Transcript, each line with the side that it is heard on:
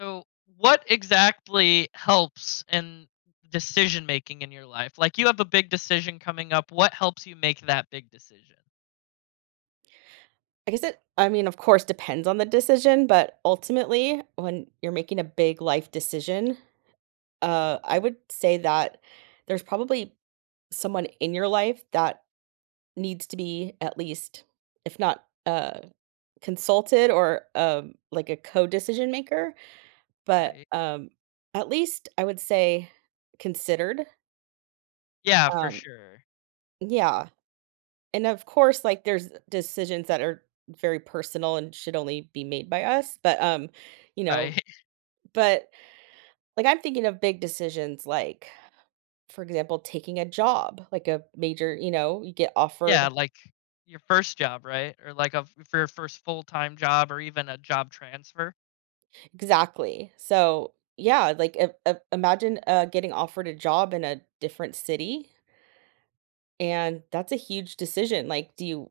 left: So, what exactly helps in decision making in your life? Like, you have a big decision coming up. What helps you make that big decision?
right: I guess it I mean, of course, depends on the decision, but ultimately, when you're making a big life decision, I would say that there's probably someone in your life that needs to be at least, if not, consulted or, like a co-decision maker. But,
left: Right.
right: um, at least I would say considered.
left: Yeah, for
right: Um,
left: sure.
right: yeah, and of course, like, there's decisions that are very personal and should only be made by us, you know,
left: Right.
right: but, like, I'm thinking of big decisions, like, for example, taking a job, like a major you know, You get
left: Yeah,
right: offered
left: like your first job, right? Or like for your first full time job or even a job transfer.
right: exactly. So, yeah, like, I imagine, getting offered a job in a different city, and that's a huge decision. Like, do you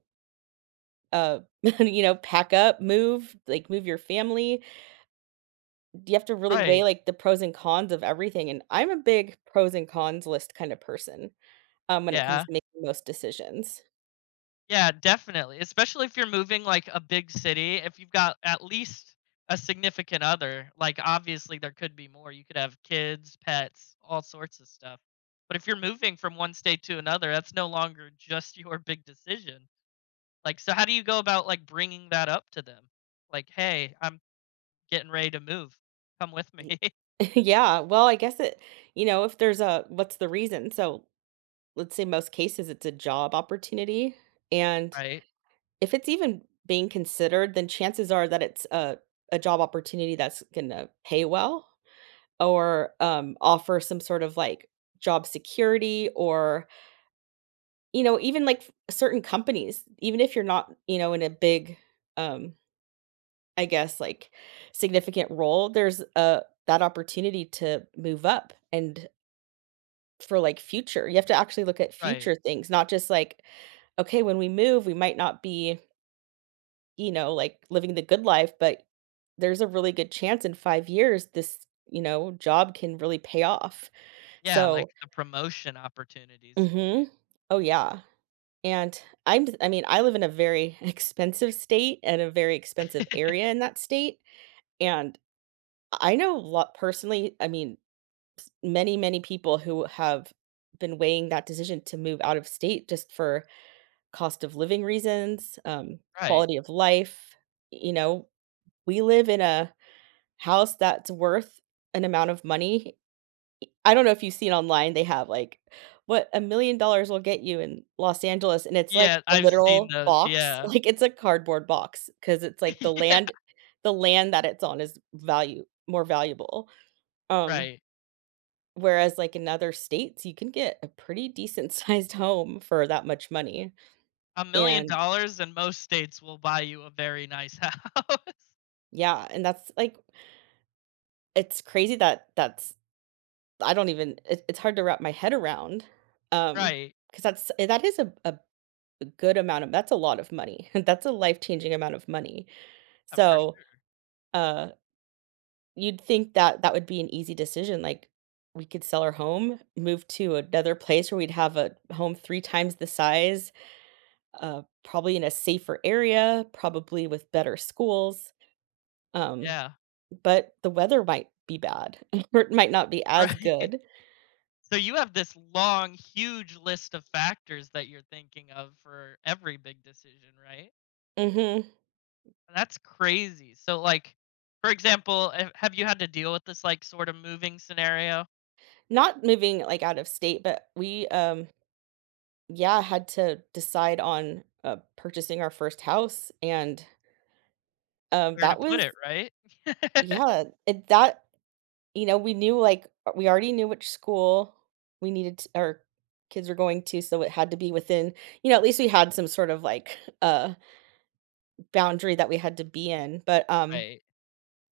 right: uh, you know, pack up, move, like move your family. You have to really weigh
left: Right.
right: like the pros and cons of everything. And I'm a big pros and cons list kind of person when it comes
left: Yeah.
right: to making most decisions.
left: Yeah, definitely, especially if you're moving, like, a big city, if you've got at least a significant other, like, obviously, there could be more, you could have kids, pets, all sorts of stuff, but if you're moving from one state to another, that's no longer just your big decision, like, so how do you go about, like, bringing that up to them? Like, "Hey, I'm getting ready to move, come with me."
right: Y- yeah. Well, if there's a what's the reason? So let's say most cases it's a job opportunity. And
left: Right,
right: if it's even being considered, then chances are that it's a job opportunity that's going to pay well or, offer some sort of, like, job security or, you know, even, like, certain companies, even if you're not, you know, in a big, um, I guess, like, significant role, there's, that opportunity to move up and for, like, future you have to actually look at
left: right,
right: future things, not just, like, "Okay, when we move, we might not be, you know, like, living the good life, but there's a really good chance in 5 years this, you know, job can really pay off."
left: yeah, like,
right: So
left: the promotion opportunities for you.
right: mhm. Oh, yeah, and I mean, I live in a very expensive state and a very expensive area in that state, and I know a lot personally, I mean, many people who have been weighing that decision to move out of state just for cost of living reasons,
left: Right,
right: quality of life, you know, we live in a house that's worth an amount of money. I don't know if you've seen online, they have, like, "What $1,000,000 will get you in Los Angeles," and it's, like,
left: yeah,
right: a
left: I've seen
right: literal
left: those,
right: box,
left: yeah.
right: like, it's a cardboard box, because it's, like,
left: Yeah.
right: the land that it's on is value more valuable, um,
left: Right.
right: whereas, like, in other states, you can get a pretty decent sized home for that much money,
left: A million
right: and
left: dollars in most states will buy you a very nice house.
right: yeah, and that's, it's crazy that that's I don't even it it's hard to wrap my head around. Um,
left: Right.
right: because that's that is a good amount of that's a lot of money. That's a life-changing amount of money.
left: Yeah, for
right: So,
left: sure.
right: uh, you'd think that that would be an easy decision, like, we could sell our home, move to another place where we'd have a home 3 times the size, probably in a safer area, probably with better schools, um,
left: Yeah.
right: but the weather might be bad, or it might not be as
left: Right.
right: good.
left: So you have this long, huge list of factors that you're thinking of for every big decision, right?
right: Mhm.
left: That's crazy. So, like, for example, ha have you had to deal with this, like, sort of moving scenario?
right: Not moving, like, out of state, but we, yeah, had to decide on purchasing our first house. And
left: Where to
right: that
left: put
right: was,
left: it, right?
right: yeah, it, that, you know, we knew like we already knew which school we needed to, our kids were going to. So it had to be within, you know, at least we had some sort of like boundary that we had to be in. But
left: Right.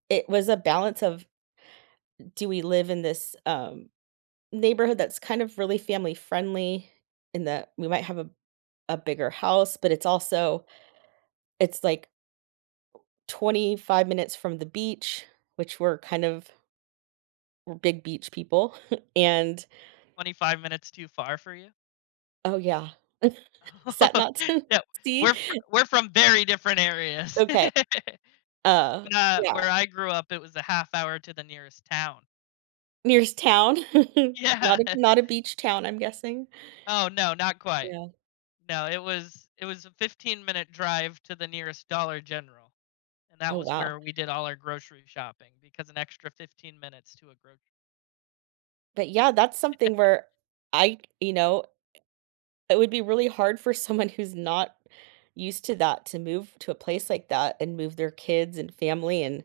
right: it was a balance of do we live in this neighborhood that's kind of really family friendly in that we might have a bigger house, but it's also, it's like 25 minutes from the beach, which we're kind of we're big beach people, and
left: 25 minutes too far for you?
right: oh, yeah. Is that not to
left: Yeah.
right: see?
left: We're from very different areas.
right: Okay, uh,
left: When,
right: yeah,
left: where I grew up, it was a half hour to the nearest town.
right: nearest town. Not
left: Yeah.
right: a not a beach town, I'm guessing.
left: Oh, no, not quite.
right: Yeah.
left: No, it was a 15-minute drive to the nearest Dollar General, and that
right: Oh,
left: was
right: wow.
left: where we did all our grocery shopping because an extra 15 minutes to a grocery.
right: But, yeah, that's something where I you know, it would be really hard for someone who's not used to that to move to a place like that and move their kids and family, and,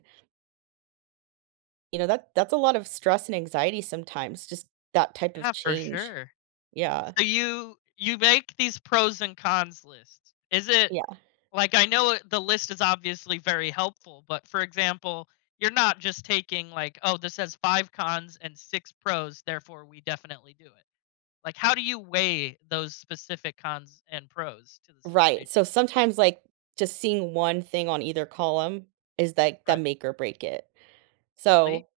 right: you know, that's a lot of stress and anxiety sometimes, just that type of
left: Yeah, for
right: change.
left: sure.
right: Yeah,
left: So you make these pros and cons lists. Is it
right: yeah,
left: like I know the list is obviously very helpful, but for example, you're not just taking like, "Oh, this has 5 cons and 6 pros, therefore we definitely do it." Like, how do you weigh those specific cons and pros to the
right: right,
left: situation?
right: so sometimes, like, just seeing one thing on either column is, like, the
left: Right.
right: make or break it.
left: Really?
right: So,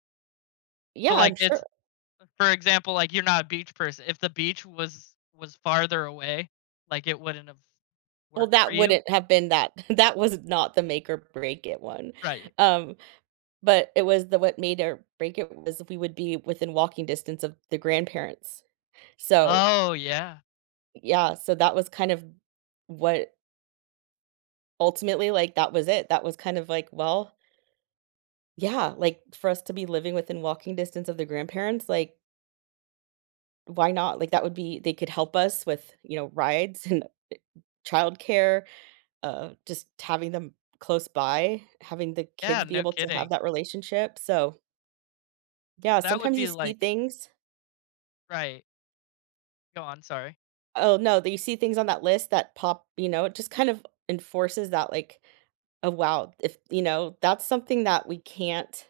right: yeah,
left: So, like,
right: I'm
left: it's
right: sure
left: for example, like, you're not a beach person. If the beach was farther away, like, it wouldn't have
right: well,
left: worked for
right: that
left: you?
right: wouldn't have been that that was not the make or break it one,
left: Right.
right: um, but it was the what made or break it was we would be within walking distance of the grandparents. So,
left: Oh, yeah.
right: yeah, so that was kind of what ultimately, like, that was it, that was kind of like, well, yeah, like, for us to be living within walking distance of the grandparents, like why not? Like, that would be they could help us with, you know, rides and childcare, just having them close by, having the
left: Yeah,
right: kids be
left: no
right: able to have
left: kidding.
right: that relationship, so, yeah,
left: So, that would
right: sometimes you
left: be
right: see
left: like
right: things.
left: right. Go on, sorry.
right: Oh, no, that you see things on that list that pop you know, it just kind of enforces that, like, "Oh, wow," if you know, that's something that we can't,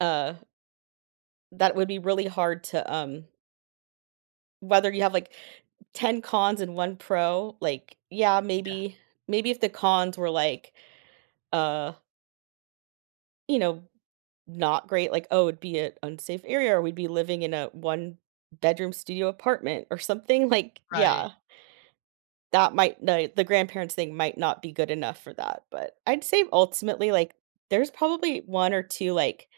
right: uh that would be really hard to, whether you have, like, 10 cons and 1 pro, like, yeah,
left: Yeah,
right: maybe maybe if the cons were like, uh you know, not great, like, oh, it'd be an unsafe area or we'd be living in a one-bedroom studio apartment or something, like yeah,
left: right,
right: that might the grandparents thing might not be good enough for that, but I'd say ultimately, like, there's probably 1 or 2, like,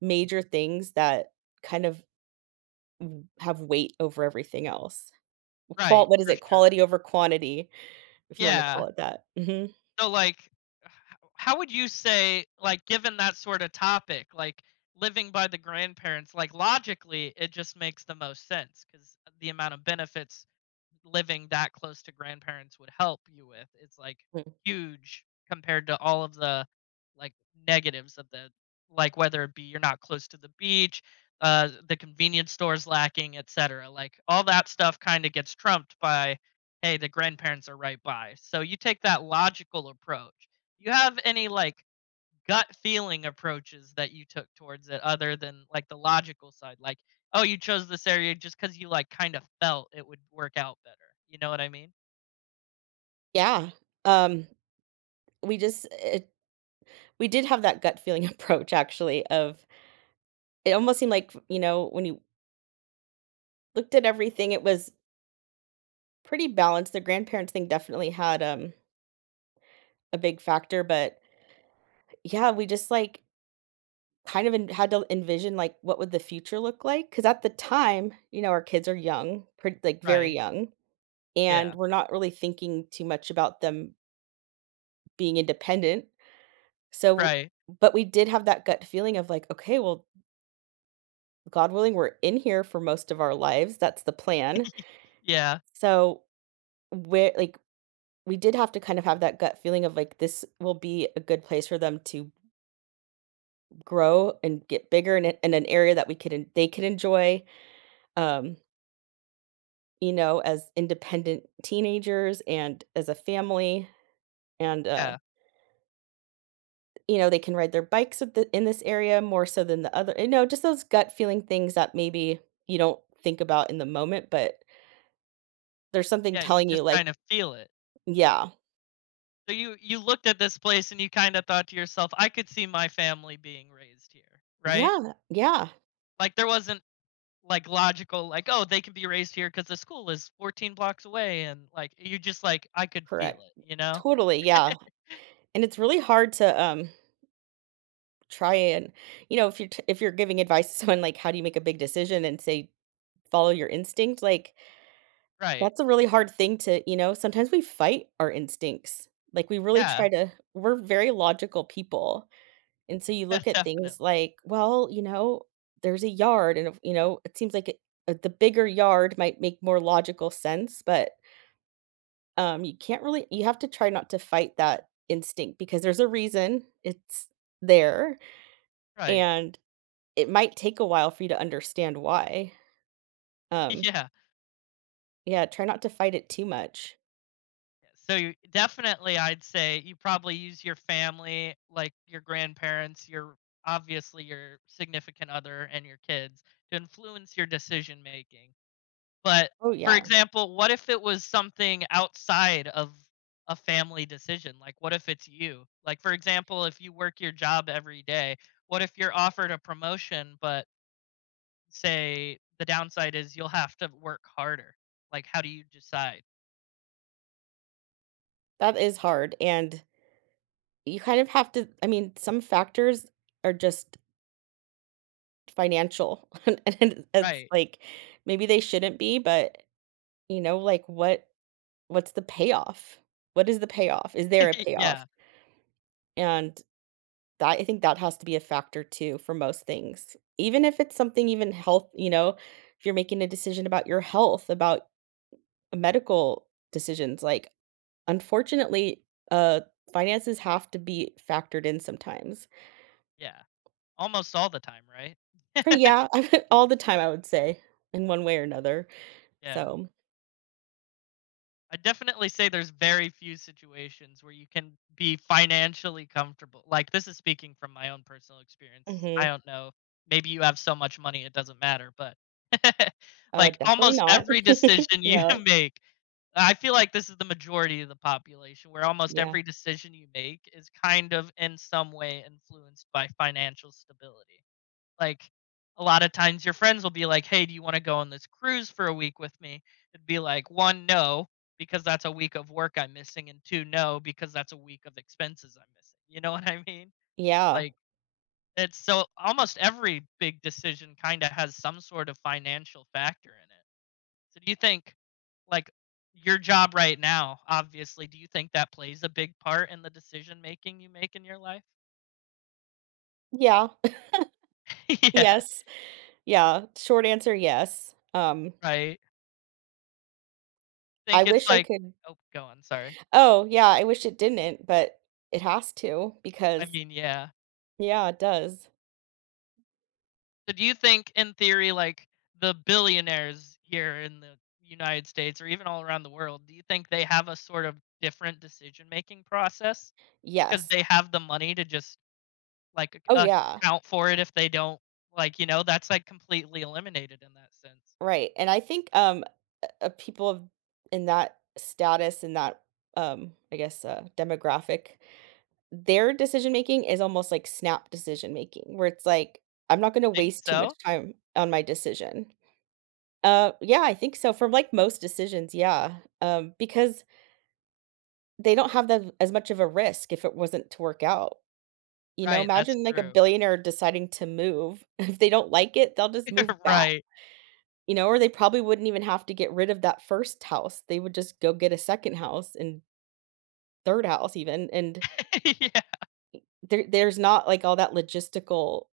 right: major things that kind of have weight over everything else. Qual
left: right,
right: what is
left: for
right: it?
left: sure.
right: Quality over quantity, if you wanna
left: Yeah.
right: call it that. Mhm.
left: So, like, h- how would you say, like, given that sort of topic, like living by the grandparents, like logically, it just makes the most sense because the amount of benefits living that close to grandparents would help you with. It's like
right: Mm.
left: huge compared to all of the like negatives of the like whether it be you're not close to the beach, the convenience stores lacking, etc. Like all that stuff kind of gets trumped by hey, the grandparents are right by. So you take that logical approach. Do you have any like gut feeling approaches that you took towards it other than like the logical side like oh you chose this area just because you like kind of felt it would work out better, you know what I mean?
right: Yeah. Um, we just it we did have that gut feeling approach actually of it almost seemed like, you know, when you looked at everything, it was pretty balanced. The grandparents thing definitely had a big factor, but yeah, we just like kind of had to envision like what would the future look like because at the time, you know, our kids are young, pretty, like very
left: Right.
right: young,
left: Yeah.
right: and we're not really thinking too much about them being independent. So,
left: Right.
right: but we did have that gut feeling of like, okay, well, God willing, we're in here for most of our lives. That's the plan.
left: Yeah,
right: So, where like we did have to kind of have that gut feeling of like this will be a good place for them to grow and get bigger and in an area that we could they could enjoy um you know as independent teenagers and as a family and
left: yeah.
right: you know they can ride their bikes at in this area more so than the other you know just those gut feeling things that maybe you don't think about in the moment but there's something
left: Yeah, you
right: telling you
left: just
right: like
left: kind of feel it.
right: yeah
left: So you looked at this place and you kind of thought to yourself I could see my family being raised here, right?
right: yeah yeah
left: Like there wasn't like logical like oh they could be raised here because the school is 14 blocks away, and like you just like I could feel
right: correct
left: it, you know?
right: totally yeah and it's really hard to try and you know, if you're t if you're giving advice to someone, like, how do you make a big decision and say, "Follow your instinct," like,
left: Right.
right: that's a really hard thing to you know, sometimes we fight our instincts. Like, we really
left: Yeah.
right: try to we're very logical people, and so you
left: Yeah,
right: look at
left: definitely.
right: things like, well, you know, there's a yard and if you know, it seems like it the bigger yard might make more logical sense, but, you can't really you have to try not to fight that instinct because there's a reason it's there,
left: Right.
right: and it might take a while for you to understand why. Um,
left: Yeah.
right: yeah, try not to fight it too much.
left: So you definitely I'd say you probably use your family, like your grandparents, your obviously your significant other and your kids to influence your decision making. But
right: Oh,
left: for
right: yeah.
left: example, what if it was something outside of a family decision? Like what if it's you? Like for example, if you work your job every day, what if you're offered a promotion but say the downside is you'll have to work harder? Like how do you decide?
right: That is hard, and you kind of have to I mean, some factors are just financial, and it's
left: Right.
right: like, maybe they shouldn't be, but, you know, like, what's the payoff? What is the payoff? Is there a payoff?
left: Yeah,
right: And that I think that has to be a factor too for most things. Even if it's something even health you know, if you're making a decision about your health, about medical decisions like unfortunately uh finances have to be factored in sometimes
left: yeah. Almost all the time, right?
right: pretty yeah all the time I would say in one way or another
left: Yeah.
right: so
left: I definitely say there's very few situations where you can be financially comfortable. Like, this is speaking from my own personal experience. I
right: mhm.
left: don't know, maybe you have so much money it doesn't matter, but,
right: Oh
left: like,
right: definitely
left: almost
right: not.
left: every decision you
right: Yeah
left: make, I feel like this is the majority of the population, where almost
right: yeah
left: every decision you make is kind of in some way influenced by financial stability. Like a lot of times your friends will be like, "Hey, do you want to go on this cruise for a week with me?" It'd be like, "One, no, because that's a week of work I'm missing, and two, no, because that's a week of expenses I'm missing." You know what I mean?
right: yeah
left: Like it's so almost every big decision kind of has some sort of financial factor in it. So do you think like your job right now, obviously, do you think that plays a big part in the decision making you make in your life?
right: yeah
left: Yeah.
right: yes yeah short answer yes
left: Right.
right: I
left: Think it's
right: wish I
left: like,
right: could
left: oh, go on. Sorry.
right: oh yeah I wish it didn't but it has to
left: I
right: because
left: mean, yeah.
right: yeah it does
left: So do you think in theory, like the billionaires here in the United States or even all around the world, do you think they have a sort of different decision making process? Because
right: yes
left: they have the money to just like
right: oh yeah
left: account for it if they don't like, you know, that's like completely eliminated in that sense.
right: right, and I think, people of in that status, in that, I guess, demographic, their decision making is almost like snap decision making, where it's like, "I'm not gonna
left: Think
right: waste too much
left: so?
right: time on my decision." Yeah, I think so, for, like, most decisions, yeah, because they don't have the as much of a risk if it wasn't to work out, you know?
left: Right, that's
right: Imagine, like, a
left: true.
right: billionaire deciding to move. If they don't like it, they'll just move back.
left: Right.
right: You know, or they probably wouldn't even have to get rid of that first house. They would just go get a second house and third house even, and
left: Yeah,
right: there's not, like, all that logistical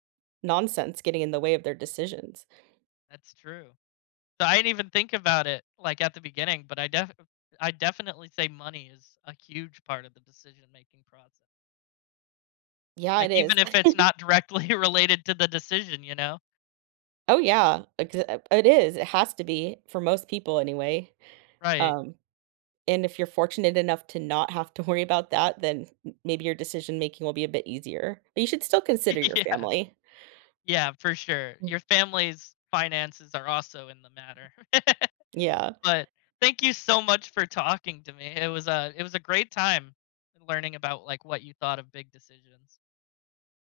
right: nonsense getting in the way of their decisions.
left: that's true. So I didn't even think about it like at the beginning, but I definitely say money is a huge part of the decision making process.
right: Yeah,
left: Like,
right: it is.
left: even if it's not directly related to the decision, you know?
right: Oh, yeah, ex it is, it has to be for most people anyway,
left: Right.
right: um, and if you're fortunate enough to not have to worry about that, then m maybe your decision making will be a bit easier, but you should still consider your
left: Yeah.
right: family.
left: Yeah, for sure.
right: Mm,
left: Your family's finances are also in the matter.
right: yeah.
left: But thank you so much for talking to me. It was a great time learning about, like, what you thought of big decisions.